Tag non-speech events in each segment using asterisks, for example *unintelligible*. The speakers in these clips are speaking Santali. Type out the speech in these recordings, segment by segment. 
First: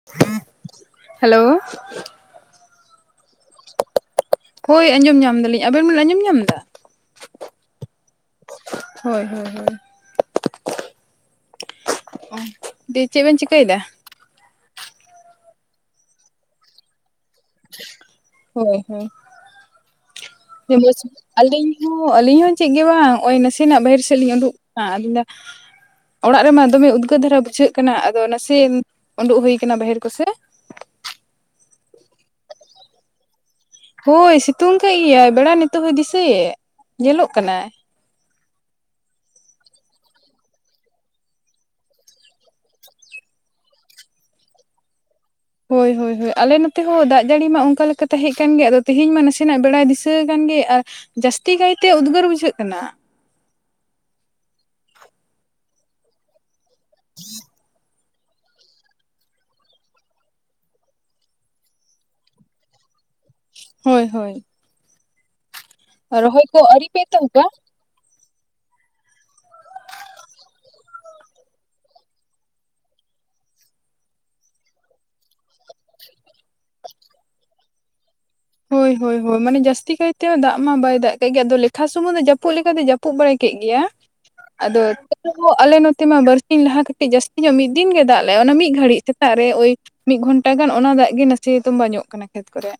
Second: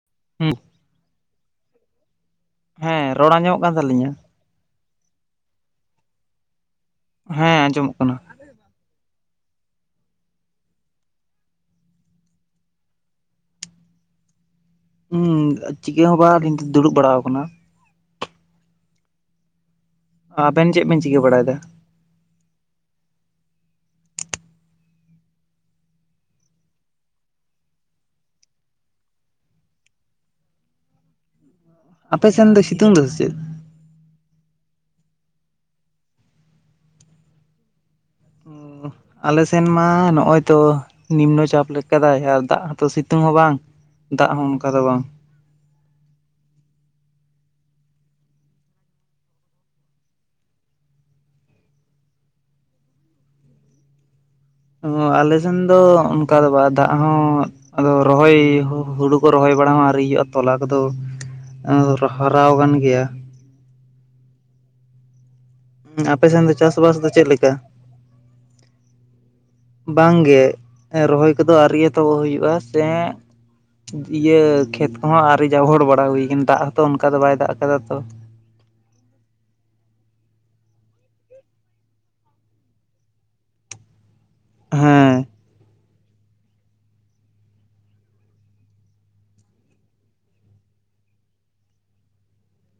*unintelligible* *unintelligible* ᱦᱮᱞᱳ᱾ ᱦᱮᱸ ᱨᱚᱲ ᱟᱸᱡᱚᱢᱚᱜ ᱠᱟᱱ ᱛᱟᱹᱞᱤᱧᱟ? ᱦᱳᱭ ᱟᱸᱡᱚᱢ ᱧᱟᱢ ᱫᱟᱞᱤᱧ ᱟᱵᱮᱱ ᱵᱮᱱ ᱟᱸᱡᱚᱢ ᱧᱟᱢ ᱫᱟ᱾ ᱦᱮᱸ ᱟᱸᱡᱚᱢᱚᱜ ᱠᱟᱱᱟ᱾ ᱦᱳᱭ ᱦᱳᱭ ᱦᱳᱭ᱾ ᱚ ᱫᱤᱭᱮ ᱪᱮᱫ ᱵᱮᱱ ᱪᱤᱠᱟᱹᱭ ᱫᱟ? ᱦᱩᱸ ᱪᱤᱠᱟᱹ ᱦᱚᱸ ᱵᱟᱝ ᱟᱞᱤᱧ ᱫᱚ ᱫᱩᱲᱩᱵ ᱵᱟᱲᱟᱣ ᱠᱟᱱᱟ᱾ ᱦᱳᱭ ᱦᱳᱭ, ᱟᱵᱮᱱ ᱦᱮᱸ ᱪᱮᱫ ᱢᱚᱡᱽ ᱵᱮᱱ ᱪᱤᱠᱟᱹ ᱵᱟᱲᱟᱭᱮᱫᱟ ᱟᱞᱤᱧ ᱚ ᱟᱹᱞᱤᱧ ᱦᱚᱸ ᱪᱮᱫ ᱜᱮ ᱵᱟᱝ ᱱᱚ-ᱚᱭ ᱱᱟᱥᱮᱱᱟᱜ ᱵᱟᱦᱮᱨ ᱥᱮᱫ ᱞᱤᱧ ᱩᱰᱩᱠ ᱠᱟᱱᱟ ᱟᱫᱚᱧ ᱞᱮᱭᱫᱟ ᱚᱲᱟᱜ ᱨᱮᱢᱟ ᱫᱚᱢᱮ ᱩᱫᱽᱜᱟᱹᱨ ᱫᱷᱟᱨᱟ ᱵᱩᱡᱷᱟᱹᱜ ᱠᱟᱱᱟ ᱟᱫᱚ ᱱᱟᱥᱮ ᱩᱰᱩᱜ ᱦᱩᱭᱩ ᱠᱟᱱᱟ ᱵᱟᱦᱮᱨ ᱠᱚᱥᱮ ᱟᱯᱮ ᱥᱮᱱ ᱫᱚᱭ ᱥᱤᱛᱩᱝ ᱫᱚ ᱥᱮ ᱪᱮᱫ? ᱦᱳᱭ ᱥᱤᱛᱩᱝ ᱠᱟᱜ ᱜᱮᱭᱟᱭ ᱵᱮᱲᱟ ᱱᱤᱛᱚᱜ ᱦᱚᱸᱭ ᱫᱤᱥᱟᱹᱭᱮᱫ ᱧᱮᱞᱚᱜ ᱠᱟᱱᱟᱭ ᱟᱞᱮ ᱥᱮᱱ ᱢᱟ ᱱᱚ-ᱚᱭ ᱛᱚ ᱱᱤᱢᱱᱚ ᱪᱟᱯ ᱞᱮᱠᱟ ᱫᱟᱭ ᱟᱨ ᱫᱟᱜ ᱦᱚᱸᱛᱚ ᱥᱤᱛᱩᱝ ᱦᱚᱸ ᱵᱟᱝ ᱫᱟᱜ ᱦᱚᱸ ᱚᱱᱠᱟ ᱫᱚ ᱵᱟᱝ ᱦᱳᱭ ᱦᱳᱭ ᱦᱳᱭ ᱟᱞᱮ ᱱᱚᱛᱮ ᱦᱚᱸ ᱫᱟᱜ ᱡᱟᱹᱲᱤ ᱢᱟ ᱚᱱᱠᱟ ᱞᱮᱠᱟ ᱛᱟᱦᱮᱸ ᱠᱟᱱ ᱜᱮ ᱟᱫᱚ ᱛᱮᱦᱮᱧ ᱢᱟ ᱱᱟᱥᱮᱱᱟᱜ ᱵᱮᱲᱟᱭ ᱫᱤᱥᱟᱹ ᱠᱟᱱ ᱜᱮ ᱟᱨ ᱡᱟᱹᱥᱛᱤ ᱠᱟᱭᱛᱮ ᱩᱫᱽᱜᱟᱹᱨ ᱵᱩᱡᱷᱟᱹᱜ ᱠᱟᱱᱟ᱾ ᱚ ᱟᱞᱮᱥᱮᱱ ᱫᱚ ᱚᱱᱠᱟ ᱫᱚ ᱵᱟᱝ ᱫᱟᱜ ᱦᱚᱸ ᱟᱫᱚ ᱨᱚᱦᱚᱭ ᱦᱚᱸ ᱦᱩᱲᱩ ᱠᱚ ᱨᱚᱦᱚᱭ ᱵᱟᱲᱟ ᱢᱟ ᱟᱹᱣᱨᱤ ᱦᱩᱭᱩᱜ-ᱟ ᱛᱚᱞᱟ ᱠᱚᱫᱚ ᱦᱟᱨᱟᱣ ᱟᱠᱟᱱ ᱜᱮᱭᱟ᱾ ᱦᱳᱭ ᱦᱳᱭ, ᱟᱯᱮ ᱥᱮᱱ ᱨᱚᱦᱚᱭ ᱫᱚ ᱠᱚ ᱟᱹᱣᱨᱤ ᱪᱟᱥᱵᱟᱥ ᱯᱮ ᱫᱚ ᱪᱮᱫ ᱮᱛᱚᱦᱚᱵᱟ? ᱞᱮᱠᱟ? ᱵᱟᱝ ᱜᱮ ᱨᱚᱦᱚᱭ ᱠᱚᱫᱚ ᱟᱨ ᱟᱣᱨᱤ ᱮᱛᱚᱦᱚᱵ ᱦᱩᱭᱩᱜ-ᱟ, ᱥᱮ ᱤᱭᱟᱹ ᱠᱷᱮᱛ ᱠᱚᱦᱚᱸ ᱟᱹᱣᱨᱤ ᱡᱟᱵᱚᱲ ᱵᱟᱲᱟ ᱦᱩᱭ ᱠᱟᱱᱟ ᱫᱟᱜ ᱦᱚᱸᱛᱚ ᱚᱱᱠᱟ ᱫᱚ ᱵᱟᱭ ᱫᱟᱜ ᱠᱟᱫᱟ ᱛᱚ᱾ ᱦᱳᱭ ᱦᱳᱭ ᱦᱳᱭ ᱢᱟᱱᱮ ᱡᱟᱹᱥᱛᱤ ᱠᱟᱭᱛᱮ ᱫᱟᱜ ᱢᱟ ᱵᱟᱭ ᱫᱟᱜ ᱠᱟᱜ ᱜᱮ ᱟᱫᱚ ᱞᱮᱠᱷᱟ ᱥᱩᱢᱩᱝ ᱫᱚ ᱡᱟᱹᱯᱩᱫ ᱞᱮᱠᱟᱛᱮ ᱡᱟᱹᱯᱩᱫ ᱡᱟᱹᱯᱩᱫ ᱵᱟᱲᱟ ᱠᱮᱫ ᱜᱮᱭᱟ, ᱟᱫᱚ ᱦᱮᱸ ᱟᱞᱮ ᱦᱚᱸ ᱟᱞᱮ ᱱᱚᱛᱮ ᱢᱟ ᱵᱟᱨᱥᱤᱧ ᱞᱟᱦᱟ ᱠᱟᱹᱴᱤᱡ ᱡᱟᱹᱥᱛᱤ ᱧᱚᱜ ᱢᱤᱫ ᱫᱤᱱ ᱜᱮ ᱫᱟᱜ ᱞᱮ-ᱟ ᱚᱱᱟ ᱢᱤᱫ ᱜᱷᱟᱹᱲᱤᱡ ᱥᱮᱛᱟᱜ ᱨᱮ ᱳᱭ ᱢᱤᱫ ᱜᱷᱚᱱᱴᱟ ᱜᱟᱱ ᱚᱱᱟ ᱫᱟᱜ ᱜᱮ ᱱᱟᱥᱮ ᱛᱩᱢᱵᱟ ᱧᱚᱜ ᱠᱟᱱᱟ ᱠᱷᱮᱛ ᱠᱚᱨᱮ᱾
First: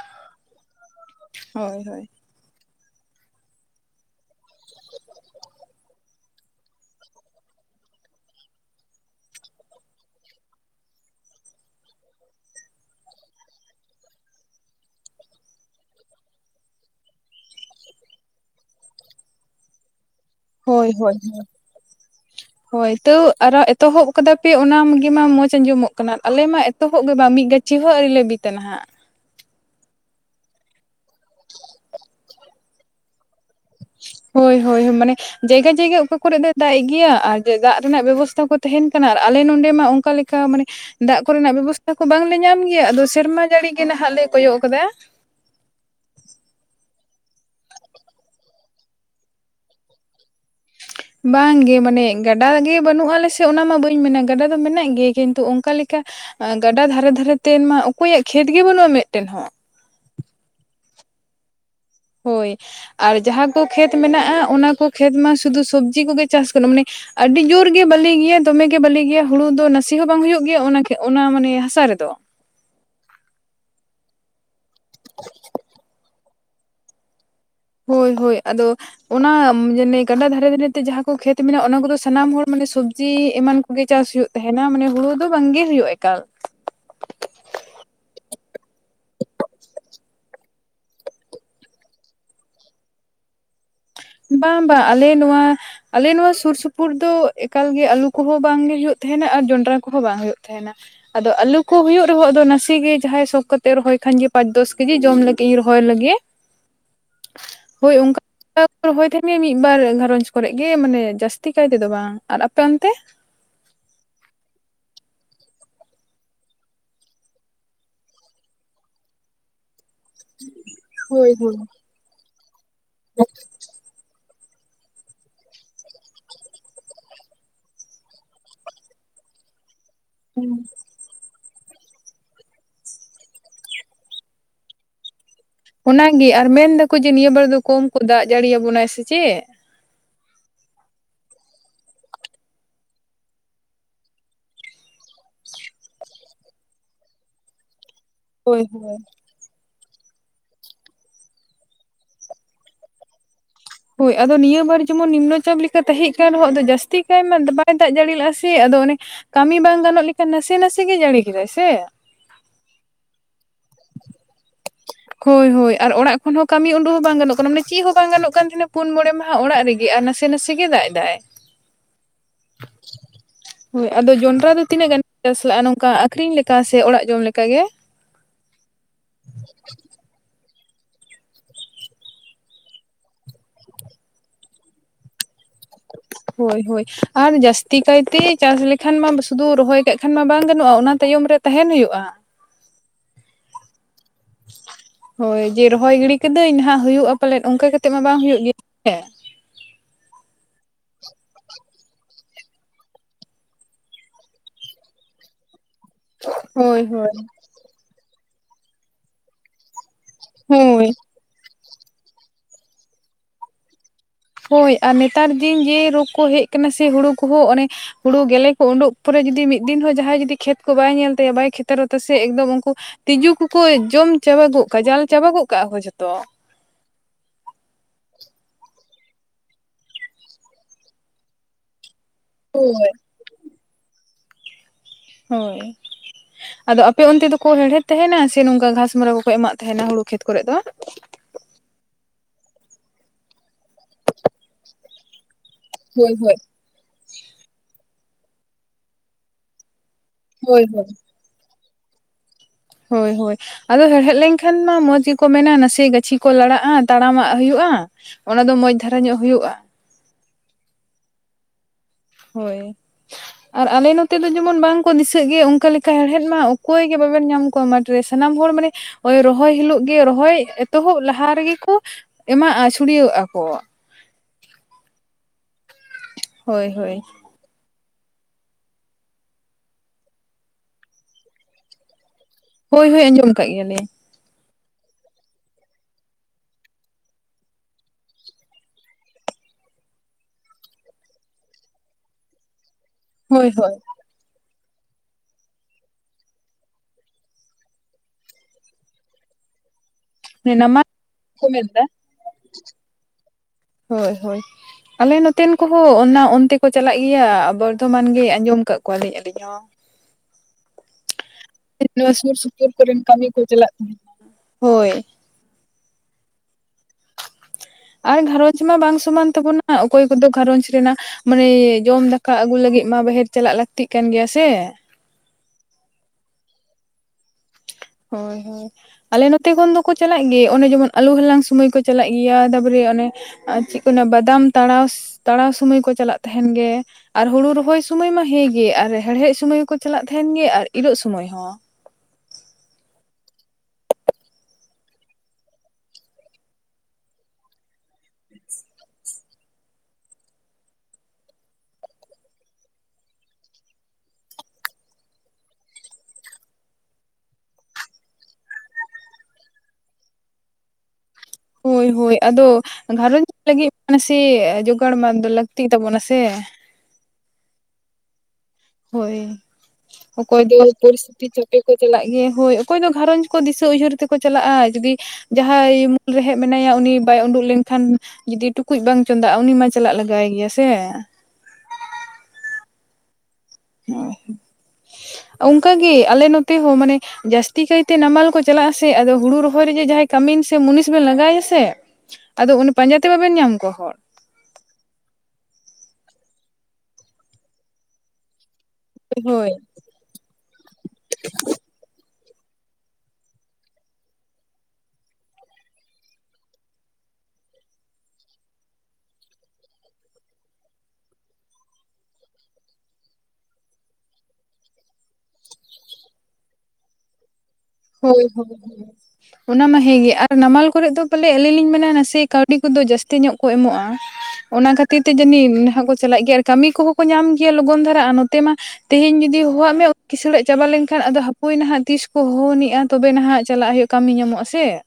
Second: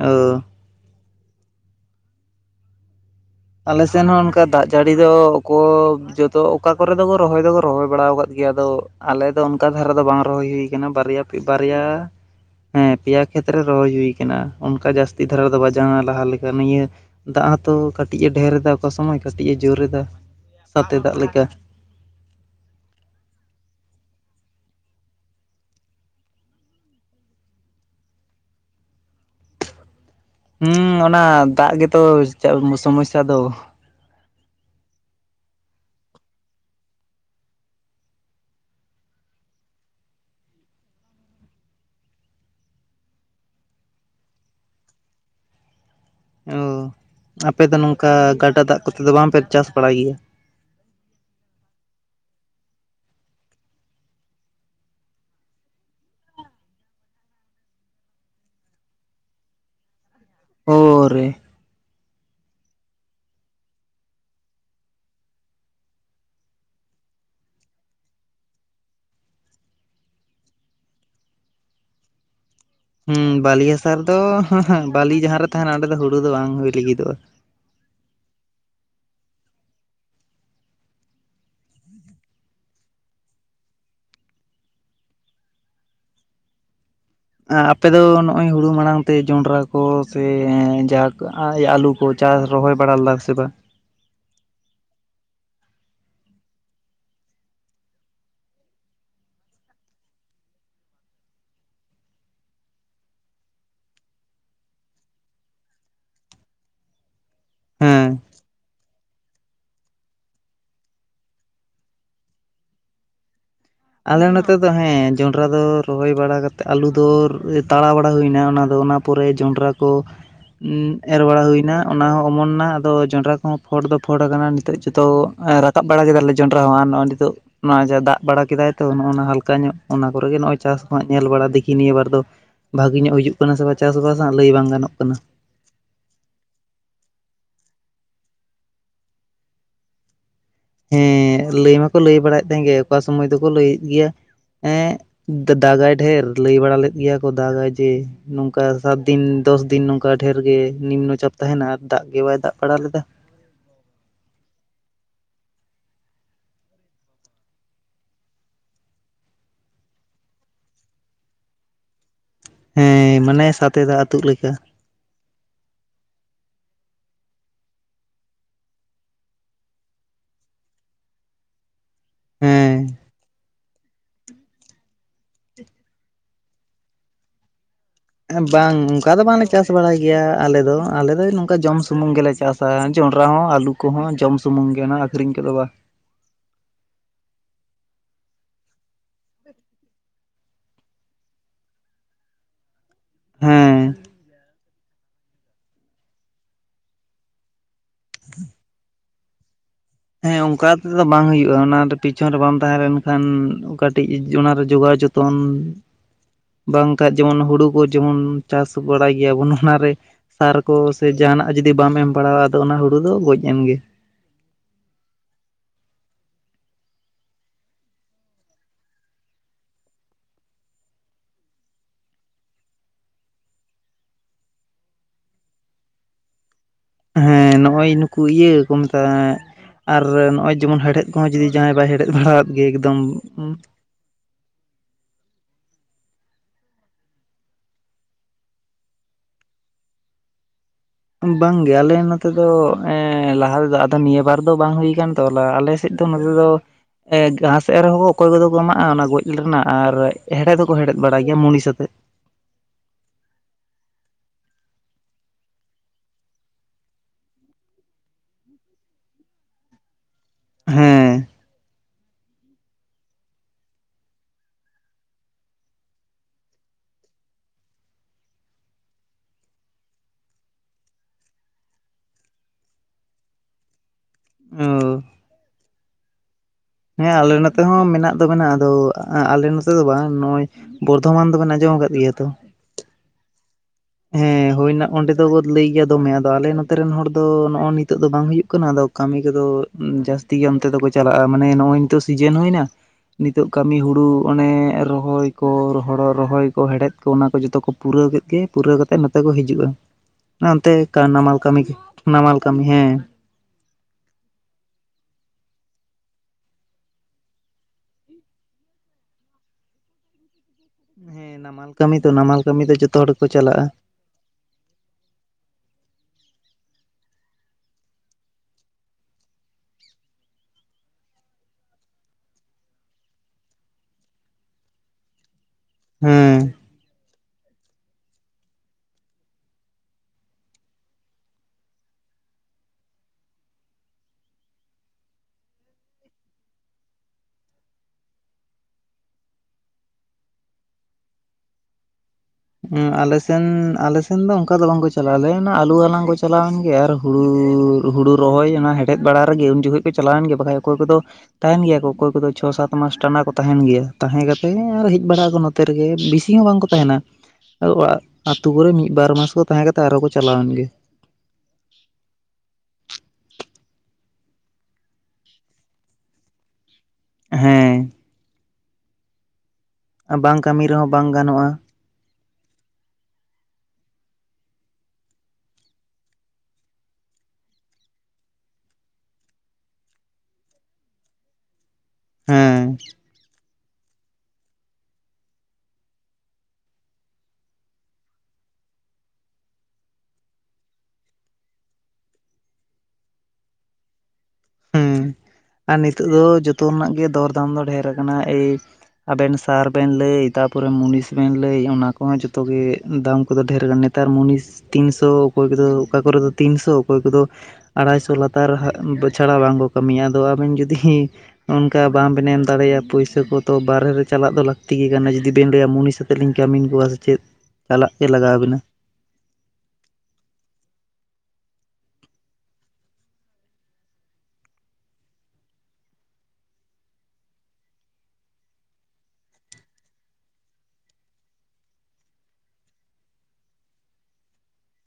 ᱚ ᱦᱳᱭ ᱦᱳᱭ, ᱟᱞᱮ ᱥᱮᱱ ᱦᱚᱸ ᱚᱱᱠᱟ ᱫᱟᱜ ᱡᱟᱹᱲᱤ ᱫᱚ ᱚᱠᱚ ᱡᱚᱛᱚ ᱚᱠᱟ ᱠᱚᱨᱮ ᱫᱚ ᱨᱚᱦᱚᱭ ᱫᱚᱠᱚ ᱨᱚᱦᱚᱭ ᱵᱟᱲᱟ ᱟᱠᱟᱫ ᱜᱮᱭᱟ᱾ ᱟᱫᱚ ᱟᱞᱮ ᱫᱚ ᱚᱱᱠᱟ ᱫᱷᱟᱨᱟ ᱫᱚ ᱵᱟᱝ ᱨᱚᱦᱚᱭ ᱦᱩᱭ ᱟᱠᱟᱱᱟ ᱵᱟᱨᱭᱟ ᱵᱟᱨᱭᱟ, ᱦᱮᱸ ᱯᱮᱭᱟ ᱠᱷᱮᱛ ᱨᱮ ᱨᱚᱦᱚᱭ ᱦᱩᱭ ᱠᱟᱱᱟ ᱚᱱᱠᱟ ᱡᱟᱹᱥᱛᱤ ᱫᱷᱟᱨᱟ ᱫᱚ ᱵᱟᱝ-ᱟ ᱞᱟᱦᱟ ᱞᱮᱠᱟ ᱱᱤᱭᱟᱹ ᱫᱟᱜ ᱦᱚᱸᱛᱚ ᱠᱟᱹᱴᱤᱡ-ᱮ ᱰᱷᱮᱨ ᱮᱫᱟ ᱚᱠᱟ ᱥᱚᱢᱚᱭ ᱠᱟᱹᱴᱤᱡ ᱮ ᱡᱳᱨ ᱫᱟ ᱾ ᱦᱳᱭ ᱦᱳᱭ ᱦᱳᱭ᱾ *inaudible* ᱦᱳᱭ ᱛᱟᱹᱣ ᱟᱨᱚ ᱮᱛᱚᱦᱚᱵ ᱠᱟᱫᱟ ᱯᱮ ᱚᱱᱟ ᱜᱮ ᱢᱟ ᱢᱚᱸᱡᱽ ᱟᱸᱡᱚᱢᱚᱜ ᱠᱟᱱᱟ ᱟᱞᱮ ᱢᱟ ᱮᱛᱚᱦᱚᱵ ᱜᱮ ᱵᱟᱝ ᱢᱤᱫ ᱜᱟᱹᱪᱷᱤ ᱦᱚᱸ ᱟᱹᱣᱨᱤ ᱞᱮ ᱵᱤᱫᱟ ᱱᱟᱦᱟᱸᱜ ᱾ ᱦᱩᱸ ᱚᱱᱟ ᱫᱟᱜ ᱜᱮᱛᱚ ᱥᱚᱢᱚᱥᱟ ᱫᱚ ᱾ ᱦᱳᱭ ᱦᱳᱭ ᱢᱟᱱᱮ ᱡᱟᱭᱜᱟ ᱡᱟᱭᱜᱟ ᱚᱠᱟ ᱠᱚᱨᱮ ᱫᱚ ᱫᱟᱜ ᱮᱫ ᱜᱮᱭᱟ ᱟᱨ ᱫᱟᱜ ᱨᱮᱱᱟᱜ ᱵᱮᱵᱚᱥᱛᱷᱟ ᱠᱚ ᱛᱟᱦᱮᱸᱱ ᱠᱟᱱᱟ ᱟᱨ ᱟᱞᱮ ᱱᱚᱸᱰᱮ ᱢᱟ ᱚᱱᱠᱟ ᱞᱮ ᱠᱟ ᱢᱟᱱᱮ ᱫᱟᱜ ᱠᱚᱨᱮᱱᱟᱜ ᱵᱮᱵᱚᱥᱛᱷᱟ ᱠᱚ ᱵᱟᱝᱞᱮ ᱧᱟᱢ ᱜᱮᱭᱟ ᱟᱫᱚ ᱥᱮᱨᱢᱟ ᱡᱟᱹᱲᱤ ᱜᱮ ᱱᱟᱦᱟᱸᱜ ᱞᱮ ᱠᱚᱭᱚᱜ ᱠᱟᱫᱟ ᱾ ᱚ ᱟᱯᱮ ᱫᱚ ᱱᱚᱝᱠᱟ ᱜᱟᱰᱟ ᱫᱟᱜ ᱠᱚᱛᱮ ᱫᱚ ᱵᱟᱝᱯᱮ ᱪᱟᱥ ᱵᱟᱲᱟᱭ ᱜᱮᱭᱟ? ᱵᱟᱝᱜᱮ ᱢᱟᱱᱮ ᱜᱟᱰᱟ ᱜᱮ ᱵᱟᱹᱱᱩᱜᱼᱟ ᱟᱞᱮᱥᱮᱫ ᱚᱱᱟᱢᱟ ᱵᱟᱹᱧ ᱢᱮᱱᱮᱫ ᱜᱟᱰᱟ ᱫᱚ ᱢᱮᱱᱟᱜ ᱜᱮ ᱠᱤᱱᱛᱩ ᱚᱱᱠᱟ ᱞᱮᱠᱟ ᱟᱸ ᱜᱟᱰᱟ ᱫᱷᱟᱨᱮ ᱫᱷᱟᱨᱮ ᱛᱮᱱ ᱢᱟ ᱚᱠᱚᱭᱟᱜ ᱠᱷᱮᱛ ᱜᱮ ᱵᱟᱹᱱᱩᱜᱼᱟ ᱢᱤᱫᱴᱮᱱ ᱦᱚᱸ ᱾ ᱦᱚᱨᱮ᱾ ᱦᱳᱭ ᱟᱨ ᱡᱟᱦᱟᱸ ᱠᱚ ᱠᱷᱮᱛ ᱢᱮᱱᱟᱜᱼᱟ ᱚᱱᱟ ᱠᱚ ᱠᱷᱮᱛ ᱢᱟ ᱥᱩᱫᱷᱩ ᱥᱚᱵᱽᱡᱤ ᱠᱚᱜᱮ ᱪᱟᱥ ᱜᱟᱱᱚᱜ ᱢᱟᱱᱮ ᱟᱹᱰᱤ ᱡᱳᱨ ᱜᱮ ᱵᱟᱹᱞᱤ ᱜᱮᱭᱟ ᱫᱚᱢᱮ ᱜᱮ ᱵᱟᱹᱞᱤ ᱜᱮᱭᱟ ᱦᱩᱲᱩ ᱫᱚ ᱱᱟᱥᱮ ᱦᱚᱸ ᱵᱟᱝ ᱦᱩᱭᱩᱜ ᱜᱮᱭᱟ ᱚᱱᱟ ᱢᱟᱱᱮ ᱦᱟᱥᱟ ᱨᱮᱫᱚ ᱾ ᱦᱩᱸ ᱵᱟᱹᱞᱤ ᱦᱟᱥᱟ ᱨᱮᱫᱚ ᱵᱟᱹᱞᱤ ᱡᱟᱦᱟᱸ ᱨᱮ ᱛᱟᱦᱮᱸᱱᱟ ᱚᱸᱰᱮ ᱫᱚ ᱦᱩᱲᱩ ᱫᱚ ᱵᱟᱝ ᱦᱩᱭ ᱞᱟᱹᱜᱤᱫᱚᱜᱼᱟ ᱾ ᱦᱳᱭ ᱦᱳᱭ ᱟᱫᱚ ᱚᱱᱟ ᱡᱟᱱᱮ ᱜᱟᱰᱟ ᱫᱷᱟᱨᱮ ᱫᱷᱟᱨᱮ ᱛᱮ ᱡᱟᱦᱟᱸ ᱠᱚ ᱠᱷᱮᱛ ᱢᱮᱱᱟᱜᱼᱟ ᱚᱱᱟ ᱠᱚᱫᱚ ᱥᱟᱱᱟᱢ ᱦᱚᱲ ᱢᱟᱱᱮ ᱥᱚᱵᱽᱡᱤ ᱮᱢᱟᱱ ᱜᱮ ᱪᱟᱥ ᱦᱩᱭᱩᱜ ᱛᱟᱦᱮᱸᱱᱟ ᱢᱟᱱᱮ ᱦᱩᱲᱩ ᱫᱚ ᱵᱟᱝᱜᱮ ᱦᱩᱭᱩᱜᱼᱟ ᱮᱠᱟᱞ ᱾ ᱟᱯᱮ ᱫᱚ ᱱᱚᱸᱜᱼᱚᱭ ᱦᱩᱲᱩ ᱢᱟᱲᱟᱝ ᱛᱮ ᱡᱚᱱᱰᱨᱟ ᱠᱚ ᱥᱮ ᱡᱟᱦᱟᱸ ᱟᱹᱞᱩ ᱠᱚ ᱪᱟᱥ ᱨᱚᱦᱚᱭ ᱵᱟᱲᱟ ᱞᱮᱫᱟ ᱥᱮ ᱵᱟᱝ? ᱵᱟᱝ ᱵᱟᱝ ᱟᱞᱮ ᱱᱚᱣᱟ ᱟᱞᱮ ᱱᱚᱶᱟ ᱥᱩᱨ ᱥᱩᱯᱩᱨ ᱫᱚ ᱮᱠᱟᱞᱜᱮ ᱟᱞᱩ ᱠᱚᱦᱚᱸ ᱵᱟᱝᱜᱮ ᱦᱩᱭᱩᱜ ᱛᱟᱦᱮᱸᱱᱟ ᱟᱨ ᱡᱚᱱᱰᱨᱟ ᱠᱚᱦᱚᱸ ᱵᱟᱝ ᱦᱩᱭᱩᱜ ᱛᱟᱦᱮᱸᱱᱟ ᱾ ᱟᱫᱚ ᱟᱞᱩ ᱠᱚ ᱦᱩᱭᱩᱜ ᱨᱮᱦᱚᱸ ᱟᱫᱚ ᱱᱟᱥᱮ ᱜᱮ ᱡᱟᱦᱟᱸᱭ ᱥᱚᱠ ᱠᱟᱛᱮᱜ ᱨᱚᱦᱚᱭ ᱠᱷᱟᱱ ᱜᱮ ᱯᱟᱸᱪ ᱫᱚᱥ ᱛᱮᱜᱮ ᱡᱚᱢ ᱞᱟᱹᱜᱤᱫ ᱤᱧ ᱨᱚᱦᱚᱭ ᱞᱟᱹᱜᱤᱫᱼᱟ, ᱦᱮᱸ᱾ ᱨᱚᱦᱚᱭ ᱛᱟᱦᱮᱸᱱᱮ ᱢᱤᱫ ᱵᱟᱨ ᱜᱷᱟᱨᱚᱸᱧᱡᱽ ᱠᱚᱨᱮ ᱜᱮ ᱢᱟᱱᱮ ᱡᱟᱹᱥᱛᱤ ᱠᱟᱭ ᱛᱮᱫᱚ ᱵᱟᱝ ᱾ ᱟᱨ ᱟᱯᱮ ᱚᱱᱛᱮ? ᱟᱞᱮ ᱱᱚᱛᱮ ᱫᱚ ᱦᱮᱸ ᱡᱚᱸᱱᱰᱨᱟ ᱫᱚ ᱨᱚᱦᱚᱭ ᱵᱟᱲᱟ ᱠᱟᱛᱮᱫ ᱟᱹᱞᱩ ᱫᱚ ᱛᱟᱲᱟ ᱵᱟᱲᱟ ᱦᱩᱭᱱᱟ ᱚᱱᱟᱫᱚ ᱚᱱᱟ ᱯᱚᱨᱮ ᱡᱚᱸᱰᱨᱟ ᱠᱚ ᱩᱸ ᱮᱨ ᱦᱳᱭ ᱵᱟᱲᱟ ᱦᱳᱭ ᱦᱩᱭᱱᱟ ᱚᱱᱟ ᱦᱚᱸ ᱚᱢᱚᱱ ᱱᱟ ᱟᱫᱚ ᱡᱚᱸᱰᱨᱟ ᱠᱚᱦᱚᱸ ᱯᱷᱚᱴ ᱫᱚ ᱯᱷᱚᱰ ᱠᱟᱱᱟ ᱱᱤᱛᱚᱜ ᱡᱚᱛᱚ ᱨᱟᱠᱟᱵ ᱵᱟᱲᱟ ᱠᱮᱫᱟᱞᱮ ᱡᱚᱸᱰᱨᱟ ᱦᱚᱸ ᱟᱨ ᱱᱚᱸᱜᱼᱚᱭ ᱱᱤᱛᱳᱜ ᱱᱚᱸᱜᱼᱚᱭ ᱡᱟ ᱫᱟᱜ ᱵᱟᱲᱟ ᱠᱮᱫᱟᱭ ᱛᱚ ᱱᱚᱸᱜ ᱱᱚᱣᱟ ᱦᱟᱞᱠᱟ ᱧᱚᱜ ᱚᱱᱟ ᱠᱚᱨᱮ ᱜᱮ ᱦᱮᱸ ᱱᱚᱜᱚᱭ ᱪᱟᱥ ᱥᱚᱢᱳᱡ ᱧᱮᱞ ᱵᱟᱲᱟ ᱫᱤᱠᱷᱤ ᱱᱤᱭᱟᱹ ᱵᱟᱨ ᱫᱚ ᱵᱷᱟᱜᱮ ᱧᱚᱜ ᱦᱤᱡᱩᱜ ᱠᱟᱱᱟ ᱥᱮ ᱵᱟᱝ ᱪᱟᱥᱵᱟᱥ ᱦᱟᱸᱜ ᱞᱟᱹᱭ ᱵᱟᱝ ᱜᱟᱱᱚᱜ ᱠᱟᱱᱟ ᱾ ᱚᱱᱟ ᱜᱮ ᱟᱨ ᱢᱮᱱ ᱫᱟᱠᱚ ᱡᱮ ᱱᱤᱭᱟᱹ ᱵᱟᱨ ᱫᱚ ᱠᱚᱢ ᱠᱚ ᱫᱟᱜ ᱡᱟᱹᱲᱤᱭᱟᱵᱚᱱᱟᱭ ᱥᱮ ᱪᱮᱫ? ᱦᱮᱸ ᱞᱟᱹᱭ ᱢᱟᱠᱚ ᱞᱟᱹᱭ ᱵᱟᱲᱟᱭᱮᱫ ᱛᱟᱦᱮᱸᱱ ᱜᱮ ᱚᱠᱟ ᱥᱚᱢᱚᱭ ᱫᱚᱠᱚ ᱞᱟᱹᱭᱮᱫ ᱜᱮᱭᱟ ᱾ ᱮᱸᱜ ᱫᱟ ᱫᱟᱜᱟᱭ ᱰᱷᱮᱨ ᱞᱟᱹᱭ ᱵᱟᱲᱟ ᱞᱮᱫ ᱜᱮᱭᱟ ᱠᱚ ᱫᱟᱜᱟᱭ ᱡᱮ ᱦᱳᱭ ᱱᱚᱝᱠᱟ ᱦᱳᱭ ᱥᱟᱛᱫᱤᱱ ᱫᱚᱥᱫᱤᱱ ᱱᱚᱝᱠᱟ ᱰᱷᱮᱨᱜᱮ ᱱᱤᱢᱱᱚ ᱪᱟᱯ ᱛᱟᱦᱮᱸᱱᱟ ᱟᱨ ᱫᱟᱜ ᱜᱮ ᱵᱟᱭ ᱫᱟᱜ ᱵᱟᱲᱟ ᱞᱮᱫᱟ ᱾ ᱦᱳᱭ ᱟᱫᱚ ᱱᱤᱭᱟᱹ ᱵᱟᱨ ᱡᱮᱢᱚᱱ ᱱᱤᱢᱱᱚ ᱪᱟᱯ ᱞᱮᱠᱟ ᱛᱟᱦᱮᱸ ᱠᱟᱱ ᱨᱮᱦᱚᱸ ᱫᱚ ᱡᱟᱹᱥᱛᱤ ᱠᱟᱭ ᱢᱟ ᱵᱟᱭ ᱫᱟᱜ ᱡᱟᱹᱲᱤ ᱞᱮᱼᱟ ᱥᱮ ᱟᱫᱚ ᱚᱱᱮ ᱠᱟᱹᱢᱤ ᱵᱟᱝ ᱜᱟᱱᱚᱜ ᱞᱮᱠᱟ ᱱᱟᱥᱮ ᱱᱟᱥᱮ ᱜᱮ ᱡᱟᱹᱲᱮ ᱠᱮᱫᱟᱭ ᱥᱮ? ᱦᱮᱸ ᱢᱟᱱᱮ ᱥᱟᱛᱮ ᱫᱟᱜ ᱟᱹᱛᱩᱜ ᱞᱮᱠᱟ ᱾ ᱦᱳᱭ ᱦᱳᱭ ᱟᱨ ᱚᱲᱟᱜ ᱠᱷᱚᱱ ᱦᱚᱸ ᱠᱟᱹᱢᱤ ᱩᱰᱩ ᱦᱚᱸ ᱵᱟᱝ ᱜᱟᱱᱚᱜ ᱠᱟᱱᱟ ᱢᱟᱱᱮ ᱪᱮᱫ ᱦᱚᱸ ᱵᱟᱝ ᱜᱟᱱᱚᱜ ᱠᱟᱱ ᱛᱟᱦᱮᱸᱱᱟ ᱯᱩᱱ ᱢᱚᱬᱮ ᱢᱟᱦᱟᱸ ᱚᱲᱟᱜ ᱨᱮᱜᱮ ᱟᱨ ᱱᱟᱥᱮ ᱱᱟᱥᱮ ᱱᱟᱥᱮ ᱜᱮᱭ ᱫᱟᱜ ᱮᱫᱟᱭ᱾ ᱦᱮᱸ ᱦᱳᱭ ᱟᱫᱚ ᱡᱚᱱᱰᱨᱟ ᱫᱚ ᱛᱤᱱᱟᱹᱜ ᱜᱟᱱ ᱪᱟᱥ ᱞᱮᱜᱼᱟ ᱱᱚᱝᱠᱟ ᱟᱹᱠᱷᱨᱤᱧ ᱞᱮ ᱠᱟ ᱥᱮ ᱚᱲᱟᱜ ᱡᱚᱢ ᱞᱮᱠᱟᱜᱮ? ᱵᱟᱝ ᱚᱱᱠᱟ ᱫᱚ ᱵᱟᱝᱞᱮ ᱪᱟᱥ ᱵᱟᱲᱟᱭ ᱜᱮᱭᱟ ᱟᱞᱮᱫᱚ, ᱟᱞᱮᱫᱚ ᱱᱚᱝᱠᱟ ᱡᱚᱢ ᱥᱩᱢᱩᱝ ᱜᱮᱞᱮ ᱪᱟᱥᱟ ᱡᱚᱱᱰᱨᱟ ᱦᱚᱸ ᱟᱞᱩ ᱠᱚᱦᱚᱸ ᱡᱚᱢ ᱥᱩᱢᱩᱝ ᱜᱮ ᱚᱱᱟ ᱟᱹᱠᱷᱨᱤᱧ ᱠᱚ ᱫᱚ ᱵᱟᱝ᱾ *inaudible* ᱦᱳᱭ ᱦᱳᱭ ᱟᱨ ᱡᱟᱹᱥᱛᱤ ᱠᱟᱭᱛᱮ ᱪᱟᱥ ᱞᱮᱠᱷᱟᱱ ᱢᱟ ᱥᱩᱫᱩ ᱨᱚᱦᱚᱭ ᱠᱟᱜ ᱠᱷᱟᱱ ᱢᱟ ᱵᱟᱝ ᱜᱟᱱᱚᱜ-ᱟ, ᱚᱱᱟ ᱛᱟᱭᱚᱢ ᱨᱮ ᱛᱟᱦᱮᱱ ᱦᱩᱭᱩᱜ-ᱟ᱾ ᱦᱮᱸᱻ ᱦᱳᱭ ᱡᱮ ᱨᱚᱦᱚᱭ ᱜᱤᱰᱤ ᱠᱟᱹᱫᱟᱹᱧ ᱱᱟᱦᱟᱜ ᱦᱩᱭᱩᱜ-ᱟ ᱯᱟᱞᱮᱫ ᱚᱱᱠᱟ ᱠᱟᱛᱮᱜ ᱢᱟ ᱵᱟᱝ ᱦᱩᱭᱩᱜ ᱜᱮ᱾ ᱦᱮᱸ ᱚᱱᱠᱟ ᱛᱮᱫᱚ ᱵᱟᱝ ᱦᱩᱭᱩᱜ-ᱟ ᱚᱱᱟᱨᱮ ᱯᱤᱪᱷᱚᱱ ᱨᱮ ᱵᱟᱢ ᱛᱟᱦᱮᱸ ᱞᱮᱱ ᱠᱷᱟᱱ ᱠᱟᱹᱴᱤᱡ ᱚᱱᱟᱨᱮ ᱡᱚᱜᱟᱣ ᱡᱚ ᱛᱚᱱ᱾ ᱦᱳᱭ ᱦᱳᱭ ᱵᱟᱝᱠᱷᱟᱡ ᱡᱮᱢᱚᱱ ᱦᱩᱲᱩ ᱠᱚ ᱡᱮᱢᱚᱱ ᱪᱟᱥ ᱵᱟᱲᱟᱭ ᱜᱮᱭᱟᱵᱚᱱ ᱚᱱᱟᱨᱮ ᱥᱟᱨ ᱠᱚ ᱦᱳᱭ ᱥᱮ ᱡᱟᱦᱟᱱᱟᱜ ᱡᱩᱫᱤ ᱵᱟᱢ ᱮᱢ ᱵᱟᱲᱟᱣᱟᱫ ᱚᱱᱟ ᱦᱩᱲᱩ ᱫᱚ ᱜᱚᱡ ᱮᱱᱜᱮ᱾ ᱦᱳᱭ ᱟᱨ ᱱᱮᱛᱟᱨ ᱫᱤᱱ ᱡᱮ ᱨᱳᱜᱽ ᱠᱚ ᱦᱮᱡ ᱟᱠᱟᱱᱟ ᱥᱮ ᱦᱩᱲᱩ ᱠᱚᱦᱚᱸ ᱚᱱᱮ ᱦᱩᱲᱩ ᱜᱮᱞᱮ ᱠᱚ ᱩᱰᱩᱠ ᱯᱚᱨᱮ ᱡᱩᱫᱤ ᱢᱤᱫ ᱫᱤᱱ ᱦᱚᱸ ᱡᱟᱦᱟᱸᱭ ᱡᱩᱫᱤ ᱠᱷᱮᱛ ᱠᱚ ᱵᱟᱭ ᱧᱮᱞ ᱛᱟᱭᱟ ᱵᱟᱭ ᱠᱷᱮᱛᱟᱨᱚᱛᱟ ᱥᱮ ᱮᱠᱫᱚᱢ ᱩᱱᱠᱩ ᱛᱤᱡᱩ ᱠᱚᱠᱚ ᱡᱚᱢ ᱪᱟᱵᱟ ᱜᱚᱜ ᱠᱟᱜ-ᱟ, ᱡᱟᱞ ᱪᱟᱵᱟ ᱜᱚᱜ ᱠᱟᱜ-ᱟ ᱠᱚ ᱡᱷᱚᱛᱚ᱾ ᱦᱮᱸ ᱱᱚᱜ-ᱚᱭ ᱱᱩᱠᱩ ᱤᱭᱟᱹ ᱠᱚ ᱢᱮᱛᱟᱜ-ᱟ, ᱟᱨ ᱱᱚᱜ-ᱚᱭ ᱡᱮᱢᱚᱱ ᱦᱮᱲᱦᱮᱫ ᱠᱚᱦᱚᱸ ᱡᱩᱫᱤ ᱡᱟᱦᱟᱸᱭ ᱵᱟᱭ ᱦᱮᱲᱦᱮᱫ ᱵᱟᱲᱟᱣᱟᱫ ᱜᱮ ᱦᱳᱭ ᱮᱠᱫᱚᱢ ᱦᱳᱭ ᱟᱫᱚ ᱟᱯᱮ ᱚᱱᱛᱮ ᱫᱚᱠᱚ ᱦᱮᱲᱦᱮᱫ ᱛᱟᱦᱮᱱᱟ ᱥᱮ ᱱᱚᱝᱠᱟ ᱜᱷᱟᱥᱢᱚᱨᱟ ᱠᱚᱠᱚ ᱮᱢᱟᱜ ᱛᱟᱦᱮᱱᱟ ᱦᱩᱲᱩ ᱠᱷᱮᱛ ᱠᱚᱨᱮᱜ ᱫᱚ? ᱵᱟᱝ ᱜᱮ ᱟᱞᱮ ᱱᱚᱛᱮ ᱫᱚ ᱮᱸᱻ ᱞᱟᱦᱟ ᱛᱮᱫᱚ ᱟᱫᱚ ᱱᱤᱭᱟᱹ ᱵᱟᱨ ᱫᱚ ᱵᱟᱝ ᱦᱩᱭ ᱠᱟᱱ ᱛᱚᱞᱟ ᱟᱞᱮ ᱥᱮᱫ ᱫᱚ ᱦᱳᱭ ᱱᱚᱛᱮ ᱦᱳᱭ ᱫᱚ ᱮᱜ ᱜᱷᱟᱥ ᱮᱨ ᱦᱚᱸ ᱚᱠᱚᱭ ᱠᱚᱫᱚ ᱠᱚ ᱮᱢᱟᱜ-ᱟ ᱚᱱᱟ ᱜᱚᱡ ᱨᱮᱱᱟᱜ ᱟᱨ ᱦᱮᱲᱦᱮᱫ ᱦᱳᱭ ᱦᱚᱠᱚ ᱦᱳᱭ ᱦᱮᱲᱦᱮᱫ ᱵᱟᱲᱟᱭ᱾ ᱜᱮ ᱢᱩᱱᱤᱥ ᱟᱛᱮᱜ᱾ ᱦᱳᱭ ᱦᱳᱭ ᱟᱫᱚ ᱦᱮᱲᱦᱮᱫ ᱞᱮᱱᱠᱷᱟᱱ ᱢᱟ ᱢᱚᱸᱡᱽ ᱜᱮᱠᱚ ᱢᱮᱱᱟ ᱱᱟᱥᱮ ᱜᱟᱹᱪᱷᱤ ᱠᱚ ᱞᱟᱲᱟᱜ-ᱟ ᱛᱟᱲᱟᱢᱟᱜ ᱦᱩᱭᱩᱜ-ᱟ᱾ ᱚᱱᱟ ᱫᱚ ᱢᱚᱸᱡᱽ ᱫᱷᱟᱨᱟ ᱧᱚᱜ ᱦᱩᱭᱩᱜ-ᱟ᱾ ᱦᱮᱸᱻ ᱦᱳᱭᱻ ᱟᱨ ᱟᱞᱮ ᱱᱚᱛᱮ ᱫᱚ ᱡᱮᱢᱚᱱ ᱵᱟᱝ ᱠᱚ ᱫᱤᱥᱟᱹᱜ ᱜᱮ ᱚᱱᱠᱟ ᱞᱮᱠᱟ ᱦᱮᱲᱦᱮᱫ ᱢᱟ ᱚᱠᱚᱭ ᱜᱮ ᱵᱟᱵᱮᱱ ᱧᱟᱢ ᱠᱚᱣᱟ ᱢᱟᱴ ᱨᱮ ᱥᱟᱱᱟᱢ ᱦᱚᱲ ᱢᱟᱱᱮ ᱨᱚᱦᱚᱭ ᱦᱤᱞᱳᱜ ᱜᱮ ᱨᱚᱦᱚᱭ ᱮᱛᱚᱦᱚᱵ ᱞᱟᱦᱟ ᱨᱮᱜᱮ ᱠᱚ ᱮᱢᱟᱜ-ᱟ ᱪᱷᱩᱲᱭᱟᱹᱜ-ᱟ ᱠᱚ᱾ ᱳᱻ ᱦᱳᱭ ᱦᱳᱭ ᱦᱮᱸ ᱟᱞᱮ ᱱᱚᱛᱮ ᱱᱚᱛᱮ ᱦᱚᱸ ᱢᱮᱱᱟᱜ ᱫᱚ ᱢᱮᱱᱟᱜ-ᱟ ᱟᱫᱚ ᱟᱞᱮ ᱱᱚᱛᱮ ᱫᱚ ᱵᱟᱝ ᱱᱚᱜ-ᱚᱭ ᱵᱚᱨᱫᱷᱚᱢᱟᱱ ᱫᱚᱵᱮᱱ ᱟᱸᱡᱚᱢ ᱟᱠᱟᱫ ᱜᱮᱭᱟ ᱛᱚ? ᱦᱳᱭ ᱦᱳᱭ ᱟᱸᱡᱚᱢ ᱟᱠᱟᱫ ᱜᱮᱭᱟᱞᱤᱧ᱾ ᱦᱮᱸ ᱦᱳᱭᱱᱟ ᱚᱸᱰᱮ ᱫᱚ ᱞᱟᱹᱭ ᱜᱮᱭᱟ ᱫᱚᱢᱮ ᱟᱫᱚ ᱟᱞᱮ ᱱᱚᱛᱮ ᱨᱮᱱ ᱦᱚᱲ ᱫᱚ ᱱᱚᱜ-ᱚᱭ ᱱᱤᱛᱚᱜ ᱫᱚ ᱵᱟᱝ ᱦᱩᱭᱩᱜ ᱠᱟᱱᱟ ᱟᱫᱚ ᱠᱟᱹᱢᱤ ᱠᱚᱫᱚ ᱡᱟᱹᱥᱛᱤ ᱜᱮ ᱚᱱᱛᱮ ᱫᱚᱠᱚ ᱪᱟᱞᱟᱜ-ᱟ ᱢᱟᱱᱮ ᱱᱚᱜ-ᱚᱭ ᱱᱤᱛᱚᱜ ᱥᱤᱡᱤᱱ ᱦᱩᱭᱱᱟ, ᱱᱤᱛᱚᱜ ᱦᱳᱭ ᱦᱳᱭ ᱠᱟᱹᱢᱤ ᱦᱩᱲᱩ ᱚᱱᱮ ᱨᱚᱦᱚᱭ ᱠᱚ ᱦᱳᱲᱳ ᱨᱚᱦᱚᱭ ᱠᱚ ᱦᱮᱲᱦᱮᱫ ᱠᱚ ᱚᱱᱟ ᱠᱚ ᱡᱚᱛᱚ ᱠᱚ ᱯᱩᱨᱟᱹᱣ ᱠᱮᱫ ᱜᱮ, ᱯᱩᱨᱟᱹᱣ ᱠᱟᱛᱮᱫ ᱱᱚᱛᱮ ᱠᱚ ᱦᱤᱡᱩᱜ-ᱟ, ᱚᱱᱛᱮ ᱱᱟᱢᱟᱞ *inaudible* ᱱᱟᱢᱟᱞ ᱠᱚ ᱠᱟᱹᱢᱤ ᱢᱮᱱᱫᱟ ᱱᱟᱢᱟᱞ ᱠᱟᱹᱢᱤ ᱦᱮᱸ᱾ ᱦᱳᱭ, ᱦᱳᱭ ᱟᱞᱮ ᱱᱚᱛᱮᱱ ᱠᱚᱦᱚᱸ ᱚᱱᱟ ᱚᱱᱛᱮ ᱠᱚ ᱪᱟᱞᱟᱜ ᱜᱮᱭᱟ ᱵᱚᱨᱫᱷᱚᱢᱟᱱ ᱜᱮ ᱟᱸᱡᱚᱢ ᱠᱟᱫ ᱠᱚᱣᱟᱞᱤᱧ ᱟᱹᱞᱤᱧ ᱦᱚᱸ᱾ ᱦᱮᱸ ᱱᱟᱢᱟᱞ ᱠᱟᱹᱢᱤ ᱛᱚ ᱱᱚᱣᱟ ᱥᱩᱨ ᱱᱟᱢᱟᱞ ᱠᱟᱹᱢᱤ ᱥᱩᱯᱩᱨ ᱫᱚ ᱡᱚᱛᱚ ᱠᱚᱨᱮᱱ ᱦᱚᱲ ᱜᱮᱠᱚ ᱠᱟᱹᱢᱤ ᱠᱚ ᱪᱟᱞᱟᱜᱼᱟ ᱪᱟᱞᱟᱜ ᱛᱟᱦᱮᱸᱱᱟ *inaudible* ᱦᱳᱭ᱾ ᱟᱨ ᱜᱷᱟᱨᱚᱧᱡᱽ ᱢᱟ ᱵᱟᱝ ᱥᱚᱢᱟᱱ ᱛᱟᱵᱚᱱᱟ ᱚᱠᱚᱭ ᱠᱚᱫᱚ ᱜᱷᱟᱨᱚᱧᱡᱽ ᱨᱮᱱᱟᱜ ᱢᱟᱱᱮ ᱡᱚᱢ ᱫᱟᱠᱟ ᱟᱹᱜᱩ ᱞᱟᱹᱜᱤᱫ ᱢᱟ ᱵᱟᱦᱮᱨ ᱪᱟᱞᱟᱜ ᱞᱟᱹᱠᱛᱤᱜ ᱠᱟᱱ ᱜᱮᱭᱟ ᱥᱮ᱾ ᱦᱮᱸᱻ ᱦᱳᱭ, ᱦᱳᱭ ᱟᱞᱮ ᱱᱚᱛᱮ ᱠᱷᱚᱱ ᱫᱚᱠᱚ ᱪᱟᱞᱟᱜ ᱜᱮ᱾ ᱚᱱᱮ ᱡᱮᱢᱚᱱ ᱟᱹᱞᱩ ᱦᱟᱞᱟᱝ ᱥᱩᱢᱚᱭ ᱠᱚ ᱪᱟᱞᱟᱜ ᱜᱮᱭᱟ ᱛᱟᱯᱚᱨᱮ ᱚᱱᱮ ᱟᱨ ᱪᱮᱫ ᱠᱚ ᱚᱱᱥ ᱵᱟᱫᱟᱢ ᱛᱟᱲᱟᱣᱥ ᱛᱟᱲᱟᱣ ᱥᱩᱢᱚᱭ ᱠᱚ ᱪᱟᱞᱟᱜ ᱛᱟᱦᱮᱱ ᱜᱮ᱾ ᱟᱨ ᱦᱩᱲᱩ ᱨᱚᱦᱚᱭ ᱥᱳᱢᱚᱭ ᱢᱟ ᱦᱮᱸ ᱜᱮ, ᱟᱨ ᱦᱮᱲᱦᱮᱫ ᱥᱢᱳᱭ ᱦᱚᱠᱚ ᱪᱟᱞᱟᱜ ᱛᱟᱦᱮᱱ ᱜᱮ, ᱟᱨ ᱤᱨᱚᱜ ᱥᱳᱢᱚᱹᱭ ᱦᱚᱸ᱾ ᱦᱩᱸ ᱟᱞᱮ ᱥᱮᱱ, ᱟᱞᱮ ᱥᱮᱱ ᱫᱚ ᱚᱱᱠᱟ ᱫᱚ ᱵᱟᱝᱠᱚ ᱪᱟᱞᱟᱜ-ᱟ ᱟᱞᱮ ᱚᱱᱟ ᱟᱹᱞᱩ ᱦᱟᱞᱟᱝ ᱠᱚ ᱪᱟᱞᱟᱣᱮᱱ ᱜᱮ ᱟᱨ ᱦᱳᱲᱩ ᱦᱳᱲᱩ ᱨᱚᱦᱚᱭ ᱚᱱᱟ ᱦᱮᱲᱮᱫ ᱵᱟᱲᱟ ᱨᱮᱜᱮ ᱩᱱ ᱡᱚᱠᱷᱚᱡ ᱠᱚ ᱪᱟᱞᱟᱣᱮᱱ ᱜᱮ ᱵᱟᱠᱷᱟᱡ ᱚᱠᱚᱭ ᱠᱚ ᱫᱚ ᱦᱩ ᱛᱟᱦᱮᱱ ᱜᱮᱭᱟ ᱠᱚ ᱚᱠᱚᱭ ᱠᱚᱫᱚ ᱪᱷᱚ ᱥᱟᱛ ᱢᱟᱥ ᱴᱟᱱᱟ ᱠᱚ ᱛᱟᱦᱮᱸᱱ ᱜᱮᱭᱟ᱾ ᱛᱟᱦᱮᱸ ᱠᱟᱛᱮ ᱟᱨ ᱦᱮᱡ ᱵᱟᱲᱟᱜ ᱟᱠᱚ ᱱᱚ ᱛᱮ ᱨᱮᱜᱮ᱾ ᱵᱮᱥᱤ ᱦᱚᱸ ᱵᱟᱝ ᱠᱚ ᱛᱟᱦᱮᱱᱟ᱾ ᱟᱣ ᱚᱲᱟᱜ ᱟᱛᱳ ᱠᱚᱨᱮ ᱢᱤᱫ ᱵᱟᱨ ᱢᱟᱥ ᱠᱚ ᱛᱟᱦᱮᱸ ᱠᱟᱛᱮ ᱟᱨ ᱠᱚ ᱪᱟᱞᱟᱣᱮᱱ ᱜᱮ᱾ ᱦᱳᱭ ᱦᱳᱭ ᱟᱫᱚ ᱜᱷᱟᱨᱚᱧᱡᱽ ᱞᱟᱹᱜᱤᱫ ᱢᱟᱱᱮ ᱥᱮ ᱡᱚᱜᱟᱲ ᱢᱟ ᱫᱚ ᱞᱟᱹᱠᱛᱤᱜ ᱛᱟᱵᱚᱱᱟ ᱥᱮ᱾ ᱦᱮᱸ᱾ ᱦᱳᱭ᱾ ᱵᱟᱝ ᱚᱠᱚᱭ ᱫᱚ ᱠᱟᱹᱢᱤ ᱨᱮᱦᱚᱸ ᱵᱟᱝ ᱯᱚᱨᱤᱥᱛᱷᱤ ᱜᱟᱱᱚᱜᱼᱟ᱾ ᱪᱟᱯᱮ ᱠᱚ ᱪᱟᱞᱟᱜ ᱜᱮᱭᱟ ᱦᱳᱭ᱾ ᱚᱠᱚᱭ ᱫᱚ ᱜᱷᱟᱨᱚᱸᱡᱽ ᱠᱚ ᱫᱤᱥᱟᱹ ᱩᱭᱦᱟᱹᱨ ᱛᱮᱠᱚ ᱪᱟᱞᱟᱜᱼᱟ ᱡᱩᱫᱤ ᱡᱟᱦᱟᱸᱭ ᱢᱩᱞ ᱨᱮᱦᱮᱫ ᱢᱮᱱᱟᱭᱟ ᱩᱱᱤ ᱵᱟᱭ ᱩᱰᱩᱜ ᱞᱮᱱᱠᱷᱟᱱ ᱡᱩᱫᱤ ᱴᱩᱠᱩᱡ ᱵᱟᱝ ᱪᱚᱸᱫᱟᱜ-ᱟ᱾ ᱩᱱᱤ ᱢᱟ ᱪᱟᱞᱟᱜ ᱞᱟᱜᱟᱣᱟᱭ ᱜᱮᱭᱟ ᱥᱮ᱾ ᱦᱮᱸ᱾ *inaudible* ᱚᱱᱠᱟ ᱜᱮ ᱟᱞᱮ ᱱᱚᱛᱮ ᱦᱚᱸ ᱢᱟᱱᱮ ᱡᱟᱹᱥᱛᱤ ᱠᱟᱭ ᱛᱮ ᱱᱟᱢᱟᱞ ᱠᱚ ᱪᱟᱞᱟᱜ ᱟᱥᱮ ᱟᱫᱚ ᱦᱩᱲᱩ ᱨᱚᱦᱚᱭ ᱨᱮᱜᱮ ᱡᱟᱦᱟᱸᱭ ᱠᱟᱹᱢᱤᱱ ᱥᱮ ᱢᱩᱱᱤᱥ ᱵᱮᱱ ᱞᱟᱜᱟᱭᱟ ᱥᱮ ᱟᱫᱚ ᱚᱱᱮ ᱯᱟᱸᱡᱟ ᱛᱮ ᱵᱟᱵᱮᱱ ᱧᱟᱢ ᱠᱚᱣᱟ ᱦᱚᱲ᱾ ᱦᱩᱸ ᱟᱨ ᱱᱤᱛᱚᱜ ᱫᱚ ᱡᱚᱛᱚ ᱨᱮᱱᱟᱜ ᱜᱮ ᱫᱚᱨ ᱫᱟᱢ ᱫᱚ ᱰᱷᱮᱨ ᱟᱠᱟᱱᱟ ᱮᱭ ᱟᱵᱮᱱ ᱦᱳᱭ ᱥᱟᱨ ᱵᱮᱱ ᱞᱟᱹᱭ ᱛᱟᱯᱚᱨᱮ ᱢᱩᱱᱤᱥ ᱵᱮᱱ ᱞᱟᱹᱭ ᱚᱱᱟ ᱠᱚᱦᱚᱸ ᱡᱷᱛᱚᱜ ᱜᱮ ᱫᱟᱢ ᱠᱚᱫᱚ ᱰᱷᱮᱨ ᱠᱟᱱᱟ᱾ ᱱᱮᱛᱟᱨ ᱢᱩᱱᱤᱥ ᱛᱤᱱᱥᱚ ᱚᱠᱚᱭ ᱠᱚᱫᱚ ᱚᱠᱟ ᱠᱚᱨᱮ ᱫᱚ ᱛᱤᱱᱥᱚ ᱚᱠᱚᱭ ᱠᱚᱫᱚ ᱟᱲᱟᱭᱥᱚ ᱞᱟᱛᱟᱨ ᱦᱟᱜ ᱪᱷᱟᱲᱟ ᱵᱟᱝ ᱠᱚ ᱠᱟᱹᱢᱤᱭᱟ ᱟᱫᱚ ᱟᱵᱮᱱ ᱡᱩᱫᱤ ᱚᱱᱠᱟ ᱵᱟᱝ ᱵᱮᱱ ᱮᱢ ᱫᱟᱲᱮᱭᱟᱜᱼᱟ ᱯᱩᱭᱥᱟᱹ ᱠᱚ ᱛᱚ ᱵᱟᱨᱦᱮ ᱨᱮ ᱪᱟᱞᱟᱜ ᱫᱚ ᱞᱟᱹᱠᱛᱤ ᱜᱮ ᱠᱟᱱᱟ᱾ ᱡᱩᱫᱤ ᱵᱮᱱ ᱞᱟᱹᱭᱟ ᱢᱩᱱᱤᱥ ᱛᱮᱞᱤᱧ ᱠᱟᱹᱢ ᱠᱚᱣᱟ ᱥᱮ ᱪᱮᱫᱺ ᱪᱟᱞᱟᱜ ᱜᱮ ᱦᱳᱭ ᱞᱟᱜᱟᱣ ᱵᱤᱱᱟ᱾ ᱦᱳᱭ ᱚᱱᱟ ᱢᱟ ᱦᱮᱸ ᱜᱮ ᱟᱨ ᱱᱟᱢᱟᱞ ᱠᱚᱨᱮᱫ ᱫᱚ ᱯᱟᱞᱮ ᱟᱹᱞᱤᱧ ᱞᱤᱧ ᱢᱮᱱᱟ ᱱᱟᱥᱮ ᱠᱟᱹᱣᱰᱤ ᱠᱚᱫᱚ ᱡᱟᱹᱥᱛᱤ ᱧᱚᱜ ᱠᱚ ᱮᱢᱚᱜ-ᱟ᱾ ᱚᱱᱟ ᱠᱷᱟᱹᱛᱤᱨ ᱛᱮ ᱡᱟᱹᱱᱤᱡ ᱱᱟᱦᱟᱜ ᱠᱚ ᱪᱟᱞᱟᱜ ᱜᱮᱭᱟ ᱟᱨ ᱠᱟᱹᱢᱤ ᱠᱚᱦᱚᱸ ᱠᱚ ᱧᱟᱢ ᱜᱮᱭᱟ ᱞᱚᱜᱚᱱ ᱫᱷᱟᱨᱟ ᱟᱨ ᱱᱚᱛᱮ ᱢᱟ ᱛᱮᱦᱮᱧ ᱡᱩᱫᱤ ᱦᱚᱦᱚᱣᱟᱜ ᱢᱮ ᱠᱤᱥᱟᱹᱲᱟᱜ ᱪᱟᱵᱟ ᱞᱮᱱᱠᱷᱟᱱ ᱟᱫᱚ ᱦᱟᱯᱚᱭ ᱱᱟᱦᱟᱜ ᱛᱤᱥ ᱠᱚ ᱦᱚᱦᱚᱣᱟᱱᱤᱡ ᱛᱚᱵᱮ ᱱᱟᱦᱟᱜ ᱪᱟᱞᱟᱜ ᱦᱳᱭᱳᱜ ᱠᱟᱹᱢᱤ ᱧᱟᱢᱚᱜ-ᱟ ᱥᱮ᱾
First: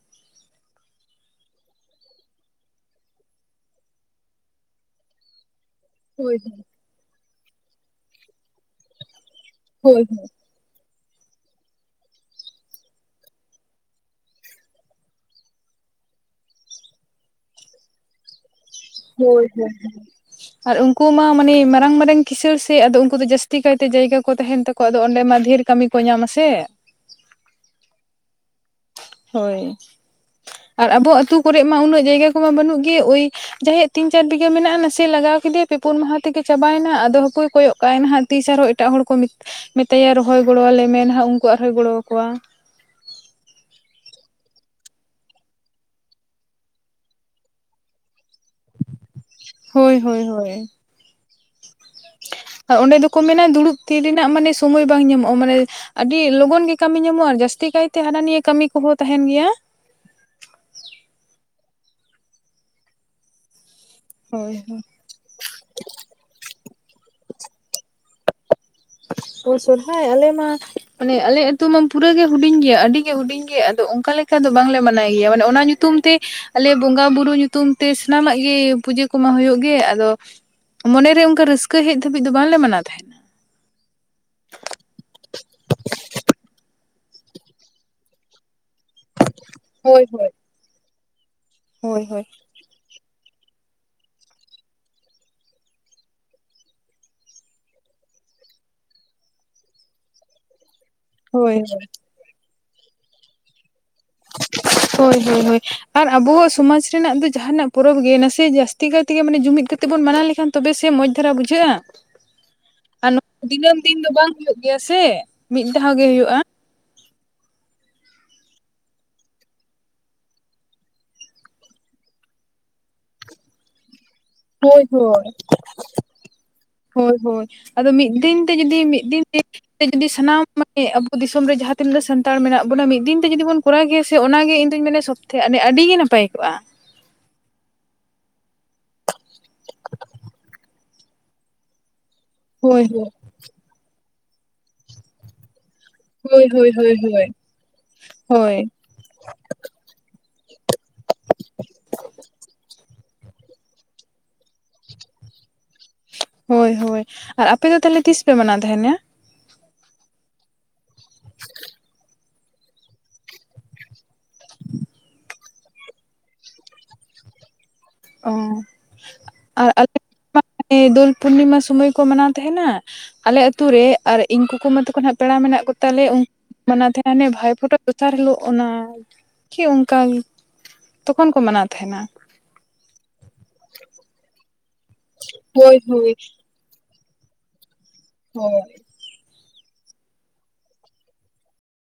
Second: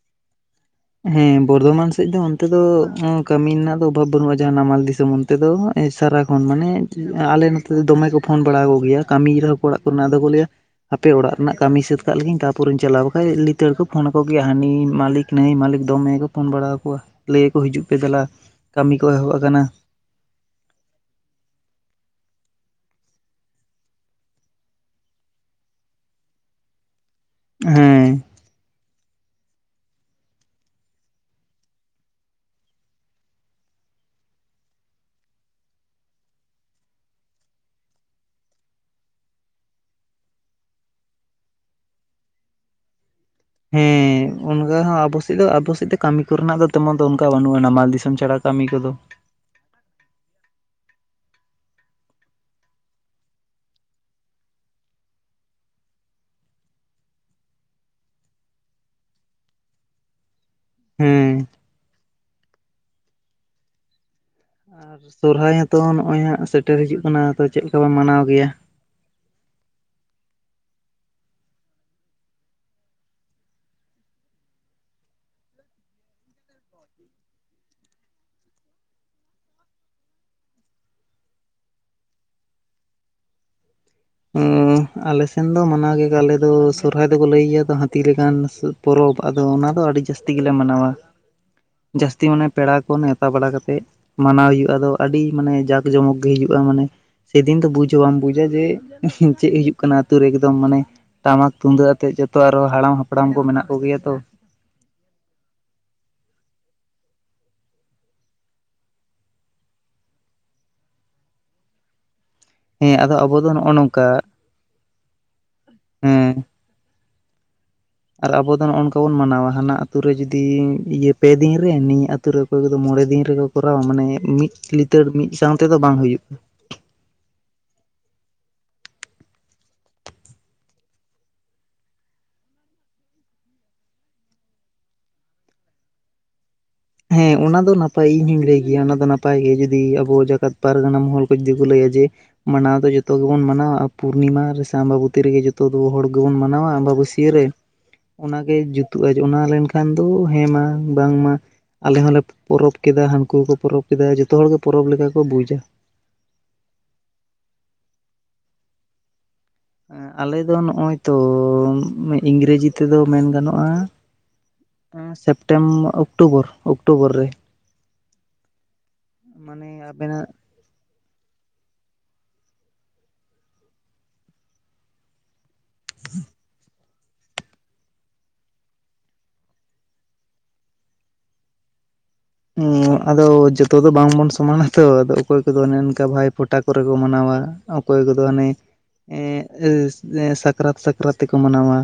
ᱦᱮᱸ ᱵᱚᱨᱫᱷᱚᱢᱟᱱ ᱥᱮᱡ ᱫᱚ ᱚᱱᱛᱮ ᱫᱚ ᱠᱟᱹᱢᱤ ᱨᱮᱱᱟᱜ ᱫᱚ ᱚᱵᱷᱟᱵ ᱵᱟᱹᱱᱩᱜ-ᱟ᱾ ᱡᱟᱦᱟᱸ ᱱᱟᱢᱟᱞ ᱫᱤᱥᱚᱢ ᱚᱱ ᱛᱮ ᱫᱚ ᱮ ᱦᱳᱭ ᱥᱟᱨᱟᱠᱷᱚᱱ ᱢᱟᱱᱮ ᱟᱞᱮ ᱱᱚᱛᱮ ᱫᱚ ᱫᱚᱢᱮ ᱠᱚ ᱯᱷᱳᱱ ᱵᱟᱲᱟ ᱠᱚ ᱜᱮᱭᱟ ᱠᱟᱹᱢᱤ ᱨᱮᱦᱚᱸ ᱚᱲᱟᱜ ᱦᱳᱭ ᱠᱚᱨᱮᱱᱟᱜ ᱟᱫᱚ ᱠᱚ ᱞᱟᱹᱭᱟ ᱦᱟᱯᱮ ᱚᱲᱟᱜ ᱨᱮᱱᱟᱜ ᱠᱟᱹᱢᱤ ᱥᱟᱹᱛ ᱠᱟᱜ ᱞᱮᱜᱤᱧ ᱛᱟᱯᱚᱨᱮᱧ ᱪᱟᱞᱟᱜ-ᱟ ᱵᱟᱠᱷᱟᱡ ᱞᱤᱛᱟᱹᱲ ᱠᱚ ᱯᱷᱳᱱ ᱟᱠᱚ ᱜᱮᱭᱟ ᱦᱟᱹᱱᱤ ᱢᱟᱹᱞᱤᱠ ᱱᱟᱹᱭ ᱢᱟᱹᱞᱤᱠ ᱫᱚᱢᱮ ᱠᱚ ᱯᱳᱱ ᱵᱟᱲᱟ ᱟᱠᱚᱣᱟ᱾ ᱞᱟᱹᱭ ᱟᱠᱚ ᱦᱤᱡᱩᱜ ᱯᱮ ᱫᱮᱞᱟ ᱠᱟᱹᱢᱤ ᱠᱚ ᱮᱦᱚᱵ ᱦᱳᱭ ᱠᱟᱱᱟ᱾ ᱦᱳᱭ ᱟᱨ ᱩᱱᱠᱩ ᱢᱟ ᱢᱟᱱᱮ ᱢᱟᱨᱟᱝ ᱢᱟᱨᱟᱝ ᱠᱤᱥᱟᱹᱲ ᱥᱮ ᱟᱫᱚ ᱩᱱᱠᱩ ᱫᱚ ᱡᱟᱹᱥᱛᱤ ᱠᱟᱭᱛᱮ ᱡᱟᱭᱜᱟ ᱠᱚ ᱛᱟᱦᱮᱱ ᱛᱟᱠᱚ ᱠᱚᱣᱟ᱾ ᱟᱫᱚ ᱚᱸᱰᱮ ᱢᱟ ᱫᱷᱮᱨ ᱠᱟᱹᱢᱤ ᱠᱚ ᱧᱟᱢᱟ ᱥᱮ᱾ ᱦᱮᱸ᱾ ᱦᱳᱭ, ᱟᱨ ᱟᱵᱚ ᱟᱛᱩ ᱠᱚᱨᱮᱜ ᱢᱟ ᱩᱱᱟᱹᱜ ᱡᱟᱭᱜᱟ ᱠᱚᱢᱟ ᱵᱟᱹᱱᱩᱜ ᱜᱮ ᱳᱭ ᱡᱟᱦᱟᱸᱭᱟᱜ ᱛᱤᱱ ᱪᱟᱨ ᱵᱤᱜᱷᱟᱹ ᱢᱮᱱᱟᱜ-ᱟ ᱱᱟᱥᱮ ᱞᱟᱜᱟᱣ ᱠᱮᱫᱮᱟᱭ᱾ ᱯᱮ-ᱯᱩᱱ ᱢᱟᱦᱟ ᱛᱮᱜᱮ ᱪᱟᱵᱟᱭᱱᱟ ᱟᱫᱚ ᱦᱟᱹᱯᱳᱭ ᱠᱚᱭᱚᱜ ᱠᱟᱜᱟᱭ ᱱᱟᱦᱟᱜ ᱛᱤᱥ ᱟᱨᱦᱚᱸ ᱮᱴᱟᱜ ᱦᱚᱲ ᱠᱚ ᱢᱮᱛᱟᱭᱟ ᱨᱚᱦᱚᱭ ᱜᱚᱲᱚᱣᱟᱞᱮ ᱢᱮ ᱱᱟᱦᱟᱜ ᱩᱱᱠᱩ ᱟᱨᱚᱦᱚᱭ ᱜᱚᱲᱚᱣᱠᱚᱣᱟ᱾ ᱦᱮᱸ ᱚᱱᱠᱟ ᱦᱚᱸ ᱟᱵᱚ ᱥᱮᱫ ᱫᱚ ᱟᱵᱚ ᱥᱮᱫ ᱫᱚ ᱠᱟᱹᱢᱤ ᱠᱚᱨᱮᱱᱟᱜ ᱫᱚ ᱛᱮᱢᱚᱱ ᱫᱚ ᱚᱱᱠᱟ ᱵᱟᱹᱱᱩᱜ-ᱟ ᱱᱟᱢᱟᱞ ᱫᱤᱥᱚᱢ ᱪᱷᱟᱲᱟ ᱠᱟᱹᱢᱤ ᱠᱚᱫᱚ᱾ ᱦᱳᱭ ᱦᱳᱭ ᱦᱳᱭ᱾ ᱟᱨ ᱚᱸᱰᱮ ᱫᱚᱠᱚ ᱢᱮᱱᱟ ᱫᱩᱲᱩᱵ ᱛᱷᱤᱨ ᱨᱮᱱᱟᱜ ᱢᱟᱱᱮ ᱥᱚᱢᱚᱭ ᱵᱟᱝ ᱧᱟᱢᱚᱜ-ᱟ ᱢᱟᱱᱮ ᱟᱹᱰᱤ ᱞᱚᱜᱚᱱ ᱜᱮ ᱠᱟᱹᱢᱤ ᱧᱟᱢᱚᱜᱼᱟ ᱡᱟᱹᱥᱛᱤ ᱠᱟᱭᱛᱮ ᱦᱟᱱᱟ ᱱᱤᱭᱟᱹ ᱠᱟᱹᱢᱤ ᱠᱚᱦᱚᱸ ᱛᱟᱦᱮᱱ ᱜᱮᱭᱟ᱾ ᱦᱩᱸᱻ ᱦᱳᱭ ᱦᱳ ᱟᱨ ᱥᱚᱨᱦᱟᱭ ᱦᱚᱸ ᱛᱚ ᱱᱚᱜᱼᱚᱭ ᱦᱟᱸᱜ ᱥᱮᱴᱮᱨ ᱦᱤᱡᱩᱜ ᱠᱟᱱᱟ ᱛᱚ ᱪᱮᱫ ᱞᱮᱠᱟᱯᱮ ᱢᱟᱱᱟᱣ ᱜᱮᱭᱟ? ᱚ ᱥᱚᱨᱚᱦᱟᱭ ᱟᱞᱮ ᱢᱟ ᱢᱟᱱᱮ ᱟᱞᱮ ᱟ ᱟᱹᱛᱩ ᱢᱟ ᱯᱩᱨᱟᱹᱜᱮ ᱦᱩᱰᱤᱧ ᱜᱮᱭᱟ ᱟᱹᱰᱤ ᱜᱮ ᱦᱩᱰᱤᱧ ᱜᱮᱭᱟ ᱟᱫᱚ ᱚᱱᱠᱟ ᱞᱮᱠᱟ ᱮᱱᱠᱷᱟ ᱫᱚ ᱵᱟᱝᱞᱮ ᱢᱟᱱᱟᱣ ᱜᱮᱭᱟ ᱢᱟᱱᱮ ᱚᱱᱟ ᱧᱩᱛᱩᱢ ᱛᱮ ᱟᱞᱮ ᱵᱚᱸᱜᱟ ᱵᱩᱨᱩ ᱧᱩᱛᱩᱢ ᱛᱮ ᱥᱟᱱᱟᱢᱟᱜ ᱜᱮ ᱯᱩᱡᱟᱹ ᱠᱚᱢᱟ ᱦᱩᱭᱩᱜ ᱜᱮ ᱟᱫᱚ ᱢᱚᱱᱮᱨᱮ ᱚᱱᱠᱟ ᱨᱟᱹᱥᱠᱟᱹ ᱦᱮᱡ ᱫᱷᱟᱹᱵᱤᱡ ᱫᱚ ᱵᱟᱝᱞᱮ ᱢᱟᱱᱟᱣ ᱛᱟᱸᱦᱮᱱ᱾ ᱩᱸ ᱟᱞᱮ ᱥᱮᱱ ᱫᱚ ᱢᱟᱱᱟᱣ ᱜᱮᱠᱚ ᱟᱞᱮ ᱫᱚ ᱥᱚᱨᱦᱟᱭ ᱫᱚᱠᱚ ᱞᱟᱹᱭ ᱜᱮᱭᱟ ᱛᱚ ᱦᱟᱛᱤ ᱞᱮᱠᱟᱱ ᱥᱚᱨ ᱯᱚᱨᱚᱵᱽ ᱟᱫᱚ ᱚᱱᱟᱫᱚ ᱟᱹᱰᱤ ᱦᱳᱭ ᱦᱳᱭ ᱡᱟᱹᱥᱛᱤ ᱜᱮᱞᱮ ᱢᱟᱱᱟᱣᱟ, ᱦᱳᱭ ᱡᱟᱹᱥᱛᱤ ᱦᱳᱭ ᱢᱟᱱᱮ ᱯᱮᱲᱟ ᱠᱚ ᱱᱮᱣᱛᱟ ᱵᱟᱲᱟ ᱠᱟᱛᱮᱜ ᱢᱟᱱᱟᱣ ᱦᱩᱭᱩᱜᱼᱟ ᱟᱫᱚ ᱟᱹᱰᱤ ᱢᱟᱱᱮ ᱡᱟᱠ ᱡᱚᱢᱚᱠ ᱜᱮ ᱦᱩᱭᱩᱜᱼᱟ ᱢᱟᱱᱮ ᱥᱮᱫᱤᱱ ᱫᱚ ᱵᱩᱡ ᱦᱚᱸ ᱵᱟᱢ ᱵᱩᱡᱟ ᱡᱮ ᱪᱮᱫ ᱦᱩᱭᱩᱜ ᱠᱟᱱᱟ ᱟᱛᱳ ᱨᱮ ᱮᱠᱫᱚᱢ ᱢᱟᱱᱮ ᱴᱟᱢᱟᱠ ᱦᱳᱭ ᱛᱩᱢᱫᱟᱹᱜ ᱟᱛᱮᱜ ᱡᱚᱛᱚ ᱟᱨᱚ ᱦᱟᱲᱟᱢ ᱦᱟᱯᱲᱟᱢ ᱠᱚ ᱢᱮᱱᱟᱜ ᱠᱚᱜᱮᱭᱟ ᱛᱚ ᱾ *inaudible* ᱦᱳᱭ ᱦᱳᱭ ᱦᱳᱭ ᱟᱨ ᱟᱵᱚᱣᱟᱜ ᱥᱚᱢᱟᱡᱽ ᱨᱮᱱᱟᱜ ᱫᱚ ᱡᱟᱦᱟᱱᱟᱜ ᱯᱚᱨᱚᱵᱽ ᱜᱮ ᱱᱟᱥᱮ ᱡᱟᱹᱥᱛᱤ ᱠᱟᱭ ᱛᱮ ᱢᱟᱱᱮ ᱡᱩᱢᱤᱫ ᱠᱟᱛᱮ ᱵᱚᱱ ᱢᱟᱱᱟᱣ ᱞᱮᱠᱷᱟᱱ ᱛᱚᱵᱮ ᱥᱮ ᱢᱚᱡᱽ ᱫᱷᱟᱨᱟ ᱵᱩᱡᱷᱟᱹᱜᱼᱟ᱾ *inaudible* ᱟᱨ ᱟᱫᱚ ᱱᱚ ᱟᱵᱚ ᱫᱚ ᱱᱚᱜᱼᱚ ᱫᱤᱱᱟᱹᱢ ᱫᱤᱱ ᱱᱚᱝᱠᱟ ᱫᱚ ᱵᱟᱝ ᱦᱩᱭᱩᱜ ᱜᱮᱭᱟ ᱥᱮ ᱢᱤᱫ ᱫᱷᱟᱣ ᱜᱮ ᱦᱩᱭᱩᱜᱼᱟ᱾ ᱦᱮᱸ ᱟᱨ ᱟᱵᱚ ᱫᱚ ᱱᱚᱜᱼᱚ ᱱᱚᱝᱠᱟ ᱵᱚᱱ ᱢᱟᱱᱟᱣᱟ ᱦᱟᱱᱟ ᱟᱹᱛᱩ ᱨᱮ ᱡᱩᱫᱤ ᱤᱭᱟᱹ ᱯᱮ ᱫᱤᱱ ᱨᱮ ᱱᱤᱭᱟᱹ ᱟᱛ ᱛᱳ ᱨᱮ ᱚᱠᱚᱭ ᱠᱚᱫᱚ ᱢᱚᱬᱮ ᱫᱤᱱ ᱨᱮᱠᱚ ᱠᱚᱨᱟᱣᱟ ᱢᱟᱱᱮ ᱢᱤᱫ ᱦᱳᱭ ᱞᱤᱛᱟᱹᱲ ᱦᱳᱭ ᱢᱤᱫ ᱥᱟᱝ ᱛᱮᱫᱚ ᱵᱟᱝ ᱦᱩᱭᱩᱜ-ᱟ ᱦᱳᱭ ᱦᱳᱭ ᱟᱫᱚ ᱢᱤᱫ ᱫᱤᱱ ᱛᱮ ᱡᱩᱫᱤ ᱢᱤᱫ ᱫᱤᱱ ᱡᱩᱫᱤ ᱥᱟᱱᱟᱢ ᱢᱟᱱᱮ ᱟᱵᱚ ᱫᱤᱥᱚᱢ ᱨᱮ ᱡᱟᱦᱟᱸ ᱛᱤᱱᱟᱹᱜ ᱥᱟᱱᱛᱟᱲ ᱢᱮᱱᱟᱜ ᱵᱚᱱᱟ ᱢᱤᱫ ᱫᱤᱱ ᱛᱮ ᱡᱩᱫᱤ ᱵᱚᱱ ᱠᱚᱨᱟᱣ ᱠᱮᱭᱟ ᱥᱮ ᱚᱱᱟᱜᱮ ᱤᱧᱫᱩᱧ ᱢᱮᱱᱟ ᱥᱚᱵᱽᱛᱷᱮ ᱟᱹᱰᱤ ᱜᱮ ᱱᱟᱯᱟᱭ ᱠᱚᱜᱼᱟ᱾ ᱦᱮᱸ ᱚᱱᱟ ᱫᱚ ᱱᱟᱯᱟᱭ ᱤᱧ ᱦᱚᱧ ᱞᱟᱹᱭ ᱜᱮᱭᱟ ᱚᱱᱟ ᱫᱚ ᱱᱟᱯᱟᱭ ᱤᱧ ᱦᱩᱧ ᱞᱟᱹᱭ ᱜᱮᱭᱟ ᱡᱩᱫᱤ ᱟᱵᱚ ᱡᱟᱠᱟᱛ ᱯᱟᱨᱜᱟᱱᱟ ᱢᱚᱦᱚᱞ ᱠᱚ ᱡᱩᱫᱤ ᱠᱚ ᱞᱟᱹᱭᱟ ᱡᱮ ᱢᱟᱱᱟᱣ ᱦᱳᱭ ᱫᱚ ᱦᱳᱭ ᱡᱚᱛᱚ ᱜᱮᱵᱚᱱ ᱢᱟᱱᱟᱣᱟ ᱟᱨ ᱯᱩᱨᱱᱤᱢᱟ ᱨᱮ ᱥᱮ ᱟᱢᱵᱟᱵᱚᱛᱤ ᱨᱮᱜᱮ ᱡᱚᱛ ᱛᱚ ᱫᱚ ᱦᱚᱲ ᱜᱮᱵᱚᱱ ᱦᱳᱭ ᱢᱟᱱᱟᱣᱟ ᱦᱳᱭ ᱦᱳᱭ ᱦᱳᱭ ᱟᱢᱵᱟᱵᱟᱹᱥᱭᱟᱹ ᱨᱮ, ᱚᱱᱟᱜᱮ ᱦᱳᱭ ᱡᱩᱫ ᱛᱩᱜᱼᱟ ᱚᱱᱟ ᱞᱮᱱᱠᱷᱟᱱ ᱫᱚ ᱦᱮᱸ ᱢᱟ ᱵᱟᱝᱢᱟ ᱟᱞᱮ ᱦᱚᱸᱞᱮ ᱯᱚᱨᱚᱵᱽ ᱠᱮᱫᱟ ᱦᱟᱹᱱᱠᱩᱠᱚ ᱯᱚᱨᱚᱵᱽ ᱠᱮᱫᱟ ᱡᱚᱛᱚ ᱦᱚᱲᱜᱮ ᱯᱚᱨᱚᱵᱽ ᱞᱮᱠᱟ ᱠᱚ ᱵᱩᱡᱟ᱾ ᱦᱳᱭ ᱦᱳᱭ ᱟᱨ ᱟᱯᱮ ᱫᱚ ᱛᱟᱦᱞᱮ ᱛᱤᱥ ᱯᱮ ᱢᱟᱱᱟᱣ ᱛᱟᱦᱮᱱᱟ? ᱮᱸᱜ ᱟᱞᱮ ᱫᱚ ᱱᱚᱜᱼᱚᱭ ᱛᱚ ᱤᱝᱨᱮᱡᱤ ᱛᱮᱫᱚ ᱢᱮᱱ ᱜᱟᱱᱚᱜᱼᱟ ᱮᱸ ᱥᱮᱯᱴᱮᱢ ᱚᱠᱴᱳᱵᱚᱨ ᱚᱠᱴᱳᱵᱚᱨ ᱨᱮ᱾ ᱚ ᱟᱨ ᱢᱟᱱᱮ ᱟᱞᱮ ᱟᱵᱮᱱᱟᱜ *unintelligible* ᱫᱳᱞ ᱯᱩᱨᱱᱤᱢᱟ ᱥᱩᱢᱚᱭ ᱠᱚ ᱢᱟᱱᱟᱣ ᱛᱟᱦᱮᱱᱟ ᱟᱞᱮ ᱟᱛᱩᱨᱮ ᱟᱨ ᱤᱧ ᱠᱩᱠᱩᱢᱟ ᱛᱟᱠᱚ ᱱᱟᱦᱟᱜ ᱯᱮᱲᱟ ᱢᱮᱱᱟᱜ ᱠᱚᱛᱟᱞᱮ ᱩᱱ *unintelligible* ᱢᱟᱱᱟᱣ ᱛᱟᱦᱮᱸᱱ ᱾ ᱢᱟᱱᱮ ᱵᱷᱟᱭ ᱯᱷᱳᱴᱟ ᱫᱚᱥᱟᱨ ᱦᱤᱞᱳᱜ ᱚᱱᱟ ᱠᱤ ᱚᱱᱠᱟ ᱛᱚᱠᱷᱚᱱ ᱠᱚ ᱢᱟᱱᱟᱣ ᱛᱟᱦᱮᱱᱟ᱾ ᱟᱫᱚ ᱡᱚᱛᱚ ᱫᱚ ᱵᱟᱝ ᱵᱚᱱ ᱥᱚᱢᱟᱱᱟ ᱛᱚ ᱟᱫᱚ ᱚᱠᱚᱭ ᱠᱚᱫᱚ ᱚᱱᱮ ᱦᱳᱭ ᱚᱱᱠᱟ ᱦᱳᱭ ᱵᱷᱟᱭ ᱯᱷᱚᱴᱟ ᱠᱚᱨᱮ ᱠᱚ ᱢᱟᱱᱟᱣᱟ ᱚᱠᱚᱭ ᱠᱚᱫᱚ ᱦᱟᱱᱮ ᱦᱳᱭ ᱮᱸ ᱟᱹ ᱥᱟᱠᱨᱟᱛ ᱥᱟᱠᱨᱟᱛ ᱛᱮᱠᱚ ᱢᱟᱱᱟᱣᱟ᱾